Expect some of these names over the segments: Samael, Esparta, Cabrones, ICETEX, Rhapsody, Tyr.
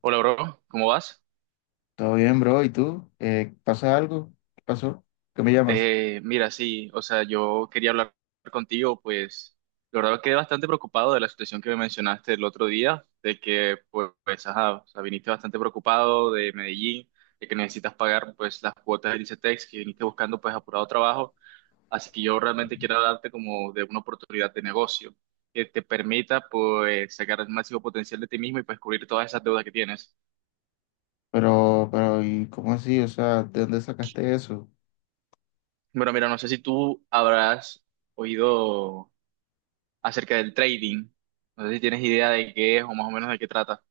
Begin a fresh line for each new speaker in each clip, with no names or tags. Hola, bro, ¿cómo vas?
Todo bien, bro. ¿Y tú? ¿Pasa algo? ¿Qué pasó? ¿Qué me llamas?
Mira, sí, o sea, yo quería hablar contigo, pues la verdad quedé bastante preocupado de la situación que me mencionaste el otro día, de que, pues, ajá, o sea, viniste bastante preocupado de Medellín, de que necesitas pagar, pues, las cuotas del ICETEX, que viniste buscando, pues, apurado trabajo, así que yo realmente quiero darte como de una oportunidad de negocio que te permita, pues, sacar el máximo potencial de ti mismo y, pues, cubrir todas esas deudas que tienes.
Pero, ¿y cómo así? O sea, ¿de dónde sacaste eso?
Bueno, mira, no sé si tú habrás oído acerca del trading. No sé si tienes idea de qué es o más o menos de qué trata.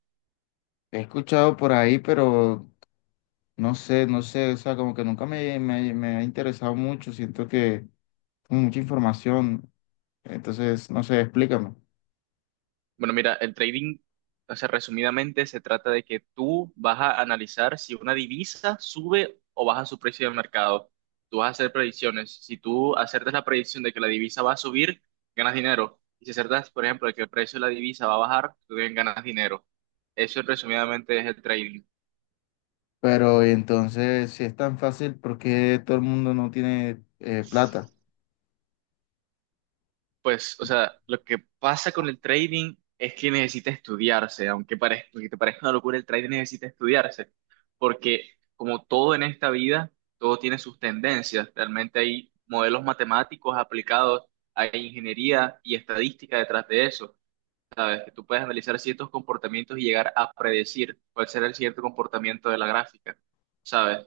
He escuchado por ahí, pero no sé, no sé. O sea, como que nunca me ha interesado mucho. Siento que tengo mucha información. Entonces, no sé, explícame.
Bueno, mira, el trading, o sea, resumidamente se trata de que tú vas a analizar si una divisa sube o baja su precio de mercado. Tú vas a hacer predicciones. Si tú acertas la predicción de que la divisa va a subir, ganas dinero. Y si acertas, por ejemplo, de que el precio de la divisa va a bajar, tú también ganas dinero. Eso resumidamente es el trading.
Pero, y entonces, si es tan fácil, ¿por qué todo el mundo no tiene plata?
Pues, o sea, lo que pasa con el trading es que necesita estudiarse, aunque aunque te parezca una locura, el trading necesita estudiarse, porque como todo en esta vida, todo tiene sus tendencias. Realmente hay modelos matemáticos aplicados, hay ingeniería y estadística detrás de eso. Es que tú puedes analizar ciertos comportamientos y llegar a predecir cuál será el cierto comportamiento de la gráfica, ¿sabes?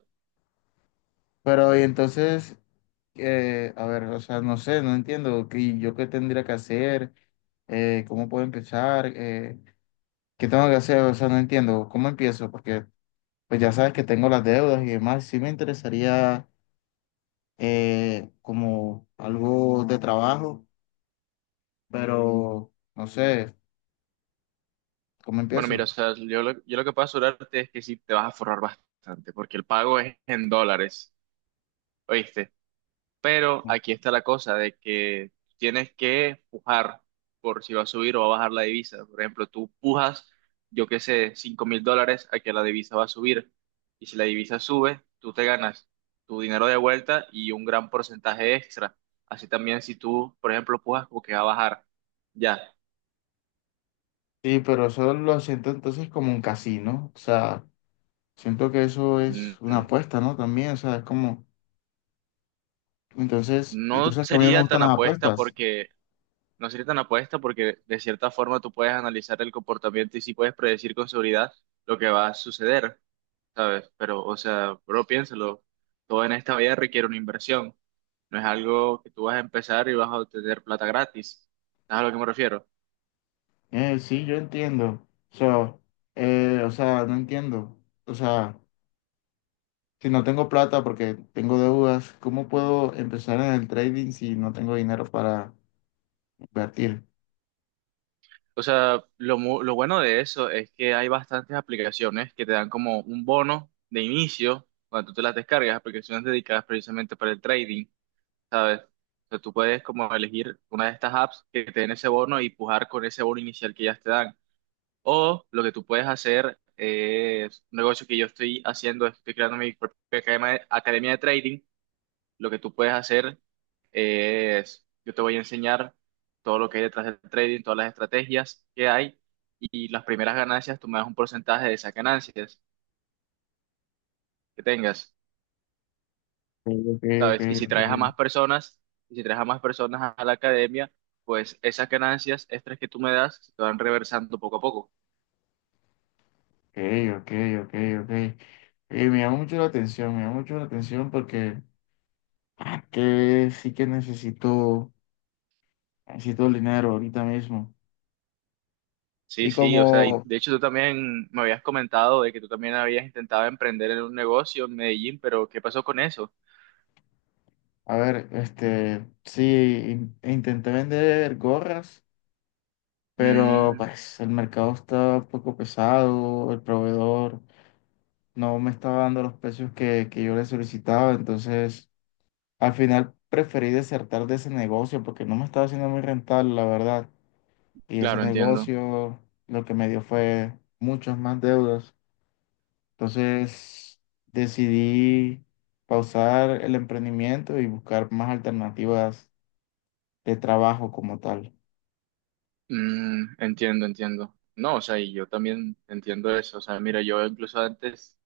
Pero, y entonces, a ver, o sea, no sé, no entiendo qué, yo qué tendría que hacer, cómo puedo empezar, qué tengo que hacer, o sea, no entiendo cómo empiezo, porque pues ya sabes que tengo las deudas y demás, sí me interesaría como algo de trabajo, pero no sé, ¿cómo
Bueno, mira, o
empiezo?
sea, yo lo que puedo asegurarte es que sí te vas a forrar bastante, porque el pago es en dólares. ¿Oíste? Pero aquí está la cosa de que tienes que pujar por si va a subir o va a bajar la divisa. Por ejemplo, tú pujas, yo qué sé, $5,000 a que la divisa va a subir. Y si la divisa sube, tú te ganas tu dinero de vuelta y un gran porcentaje extra. Así también si tú, por ejemplo, pujas como que va a bajar. Ya.
Sí, pero eso lo siento entonces como un casino, o sea, siento que eso
Mm,
es una
mm,
apuesta, ¿no? También, o sea, es como, entonces, y tú
No
sabes que a mí no me
sería
gustan
tan
las
apuesta
apuestas.
porque, no sería tan apuesta porque de cierta forma tú puedes analizar el comportamiento y sí puedes predecir con seguridad lo que va a suceder. ¿Sabes? Pero, o sea, bro, piénsalo, todo en esta vida requiere una inversión. No es algo que tú vas a empezar y vas a obtener plata gratis. ¿Sabes a lo que me refiero?
Sí, yo entiendo. So, o sea, no entiendo. O sea, si no tengo plata porque tengo deudas, ¿cómo puedo empezar en el trading si no tengo dinero para invertir?
O sea, lo bueno de eso es que hay bastantes aplicaciones que te dan como un bono de inicio cuando tú te las descargas, aplicaciones dedicadas precisamente para el trading, ¿sabes? O sea, tú puedes como elegir una de estas apps que te den ese bono y pujar con ese bono inicial que ya te dan. O lo que tú puedes hacer es un negocio que yo estoy haciendo, estoy creando mi propia academia, academia de trading. Lo que tú puedes hacer es, yo te voy a enseñar todo lo que hay detrás del trading, todas las estrategias que hay y las primeras ganancias, tú me das un porcentaje de esas ganancias que tengas,
Ok, ok, ok,
¿sabes?
ok,
Y si traes a más personas a la academia, pues esas ganancias extras que tú me das se te van reversando poco a poco.
ok, ok, ok, ok. Me llama mucho la atención, me llama mucho la atención porque ah, que sí que necesito, necesito el dinero ahorita mismo.
Sí,
Y
sí, o sea, y
como,
de hecho tú también me habías comentado de que tú también habías intentado emprender en un negocio en Medellín, pero ¿qué pasó con eso?
a ver, este, sí, intenté vender gorras, pero
Mm,
pues el mercado está un poco pesado, el proveedor no me estaba dando los precios que yo le solicitaba, entonces al final preferí desertar de ese negocio porque no me estaba haciendo muy rentable, la verdad, y ese
claro, entiendo.
negocio lo que me dio fue muchas más deudas, entonces decidí pausar el emprendimiento y buscar más alternativas de trabajo como tal.
Mm, entiendo, entiendo. No, o sea, y yo también entiendo eso. O sea, mira, yo incluso antes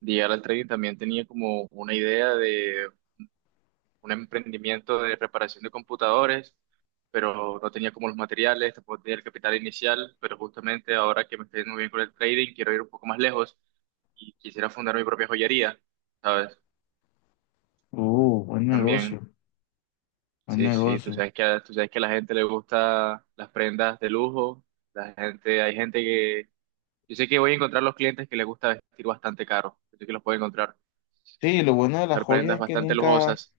de llegar al trading también tenía como una idea un emprendimiento de reparación de computadores, pero no tenía como los materiales, tampoco tenía el capital inicial, pero justamente ahora que me estoy yendo muy bien con el trading, quiero ir un poco más lejos y quisiera fundar mi propia joyería, ¿sabes?
Buen
También,
negocio, buen
sí, sí,
negocio.
tú sabes que a la gente le gusta las prendas de lujo, la gente, hay gente que, yo sé que voy a encontrar los clientes que les gusta vestir bastante caro, yo sé que los puedo encontrar,
Sí, lo bueno de las
ver
joyas
prendas
es que
bastante
nunca,
lujosas.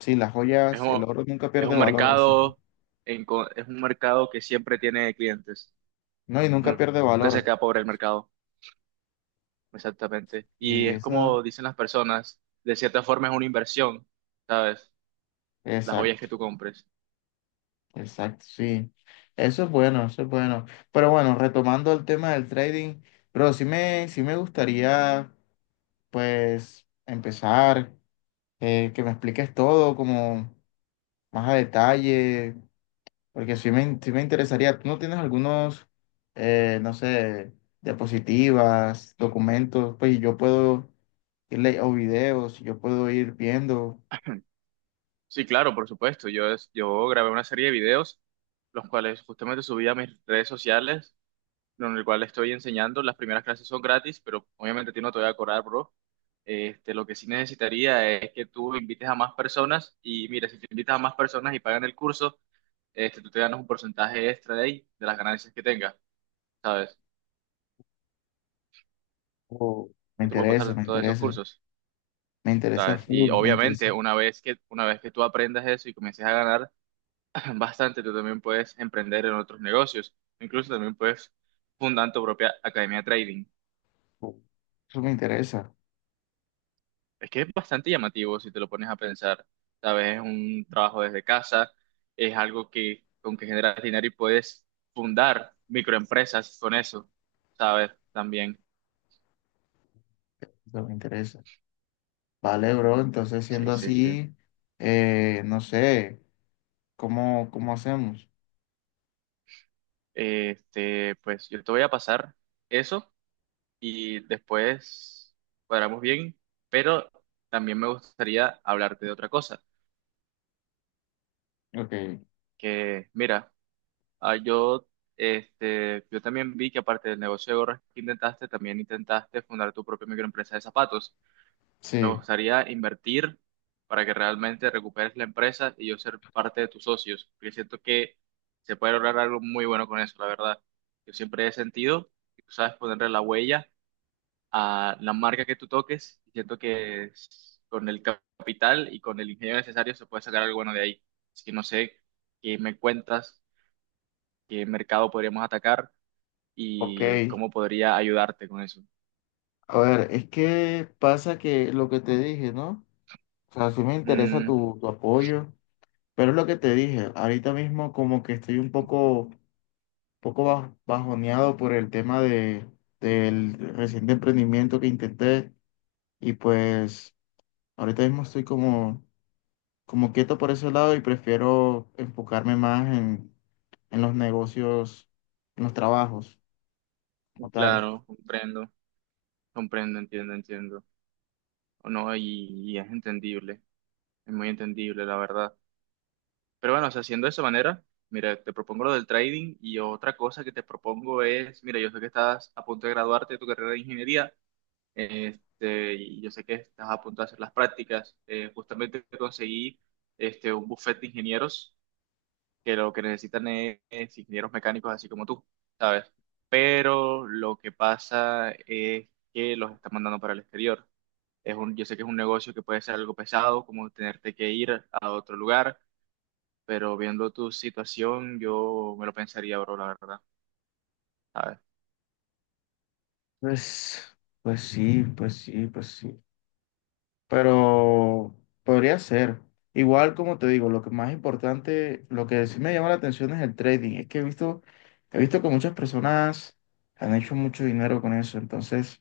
sí, las
Es
joyas,
un,
el oro nunca
es
pierde
un
valor, así que,
mercado, es un mercado que siempre tiene clientes.
no, y nunca
Nun-
pierde
Nunca se
valor.
queda pobre el mercado, exactamente. Y
Y
es
eso,
como dicen las personas, de cierta forma es una inversión, ¿sabes? Las joyas
exacto,
que tú compres.
exacto, sí. Eso es bueno, eso es bueno. Pero bueno, retomando el tema del trading, pero sí me gustaría, pues, empezar, que me expliques todo como más a detalle. Porque sí me interesaría. ¿Tú no tienes algunos, no sé, diapositivas, documentos? Pues yo puedo irle o videos, yo puedo ir viendo.
Sí, claro, por supuesto. Yo grabé una serie de videos, los cuales justamente subí a mis redes sociales en el cual estoy enseñando. Las primeras clases son gratis, pero obviamente a ti no te voy a cobrar, bro. Este, lo que sí necesitaría es que tú invites a más personas y mira, si te invitas a más personas y pagan el curso, este, tú te ganas un porcentaje extra de ahí, de las ganancias que tengas, ¿sabes?
O me
Yo te puedo
interesa,
pasar
me
todos esos
interesa.
cursos,
Me interesa
¿sabes? Y
full, me interesa.
obviamente una vez que tú aprendas eso y comiences a ganar bastante, tú también puedes emprender en otros negocios, incluso también puedes fundar tu propia academia de trading.
Full. Eso me interesa,
Es que es bastante llamativo si te lo pones a pensar, ¿sabes? Es un trabajo desde casa, es algo que con que generas dinero y puedes fundar microempresas con eso, ¿sabes? También.
eso me interesa. Vale, bro, entonces
Sí,
siendo
sí, sí.
así, no sé, cómo hacemos?
Este, pues yo te voy a pasar eso y después cuadramos bien, pero también me gustaría hablarte de otra cosa,
Ok,
que mira, Ah, yo, este, yo también vi que aparte del negocio de gorras que intentaste, también intentaste fundar tu propia microempresa de zapatos. Me
sí,
gustaría invertir para que realmente recuperes la empresa y yo ser parte de tus socios, porque siento que se puede lograr algo muy bueno con eso, la verdad. Yo siempre he sentido que tú sabes ponerle la huella a la marca que tú toques y siento que con el capital y con el ingenio necesario se puede sacar algo bueno de ahí. Así que no sé qué me cuentas, qué mercado podríamos atacar
ok.
y cómo podría ayudarte con eso.
A ver, es que pasa que lo que te dije, ¿no? O sea, sí me interesa
Mm,
tu apoyo, pero es lo que te dije, ahorita mismo como que estoy un poco, poco bajoneado por el tema de, del reciente emprendimiento que intenté, y pues ahorita mismo estoy como, como quieto por ese lado y prefiero enfocarme más en los negocios, en los trabajos como tal.
claro, comprendo, comprendo, entiendo, entiendo. O no, y es entendible, es muy entendible, la verdad. Pero bueno, o sea, haciendo de esa manera, mira, te propongo lo del trading y otra cosa que te propongo es, mira, yo sé que estás a punto de graduarte de tu carrera de ingeniería, este, y yo sé que estás a punto de hacer las prácticas. Justamente conseguí este, un buffet de ingenieros que lo que necesitan es ingenieros mecánicos así como tú, ¿sabes? Pero lo que pasa es que los están mandando para el exterior. Yo sé que es un negocio que puede ser algo pesado, como tenerte que ir a otro lugar, pero viendo tu situación, yo me lo pensaría, bro, la verdad, ¿sabes?
Pues, pues sí, pues sí, pues sí. Pero podría ser. Igual, como te digo, lo que más importante, lo que sí me llama la atención es el trading. Es que he visto que muchas personas han hecho mucho dinero con eso. Entonces,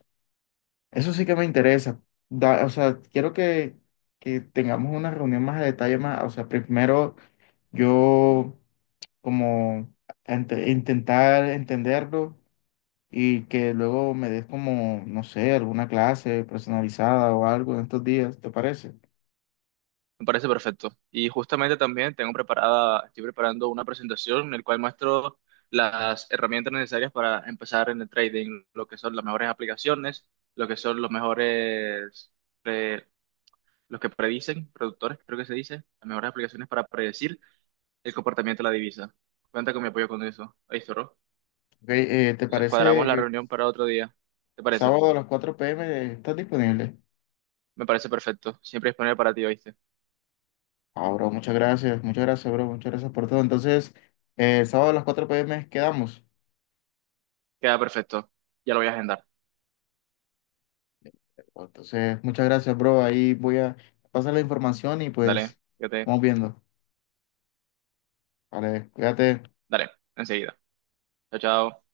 eso sí que me interesa. Da- o sea, quiero que tengamos una reunión más a detalle, más, o sea, primero yo como intentar entenderlo y que luego me des como, no sé, alguna clase personalizada o algo en estos días, ¿te parece?
Me parece perfecto. Y justamente también tengo preparada, estoy preparando una presentación en la cual muestro las herramientas necesarias para empezar en el trading, lo que son las mejores aplicaciones, lo que son los mejores, eh, los que predicen, productores, creo que se dice, las mejores aplicaciones para predecir el comportamiento de la divisa. Cuenta con mi apoyo con eso. Ahí, zorro.
Ok, ¿te
Entonces
parece
cuadramos la
el
reunión para otro día. ¿Te parece?
sábado a las 4 p. m. estás disponible?
Me parece perfecto. Siempre disponible para ti, ¿oíste?
Ah, bro, muchas gracias, bro, muchas gracias por todo. Entonces, el sábado a las 4 p. m. quedamos.
Queda perfecto. Ya lo voy a agendar.
Entonces, muchas gracias, bro. Ahí voy a pasar la información y
Dale,
pues
fíjate.
vamos viendo. Vale, cuídate.
Dale, enseguida. Chao, chao.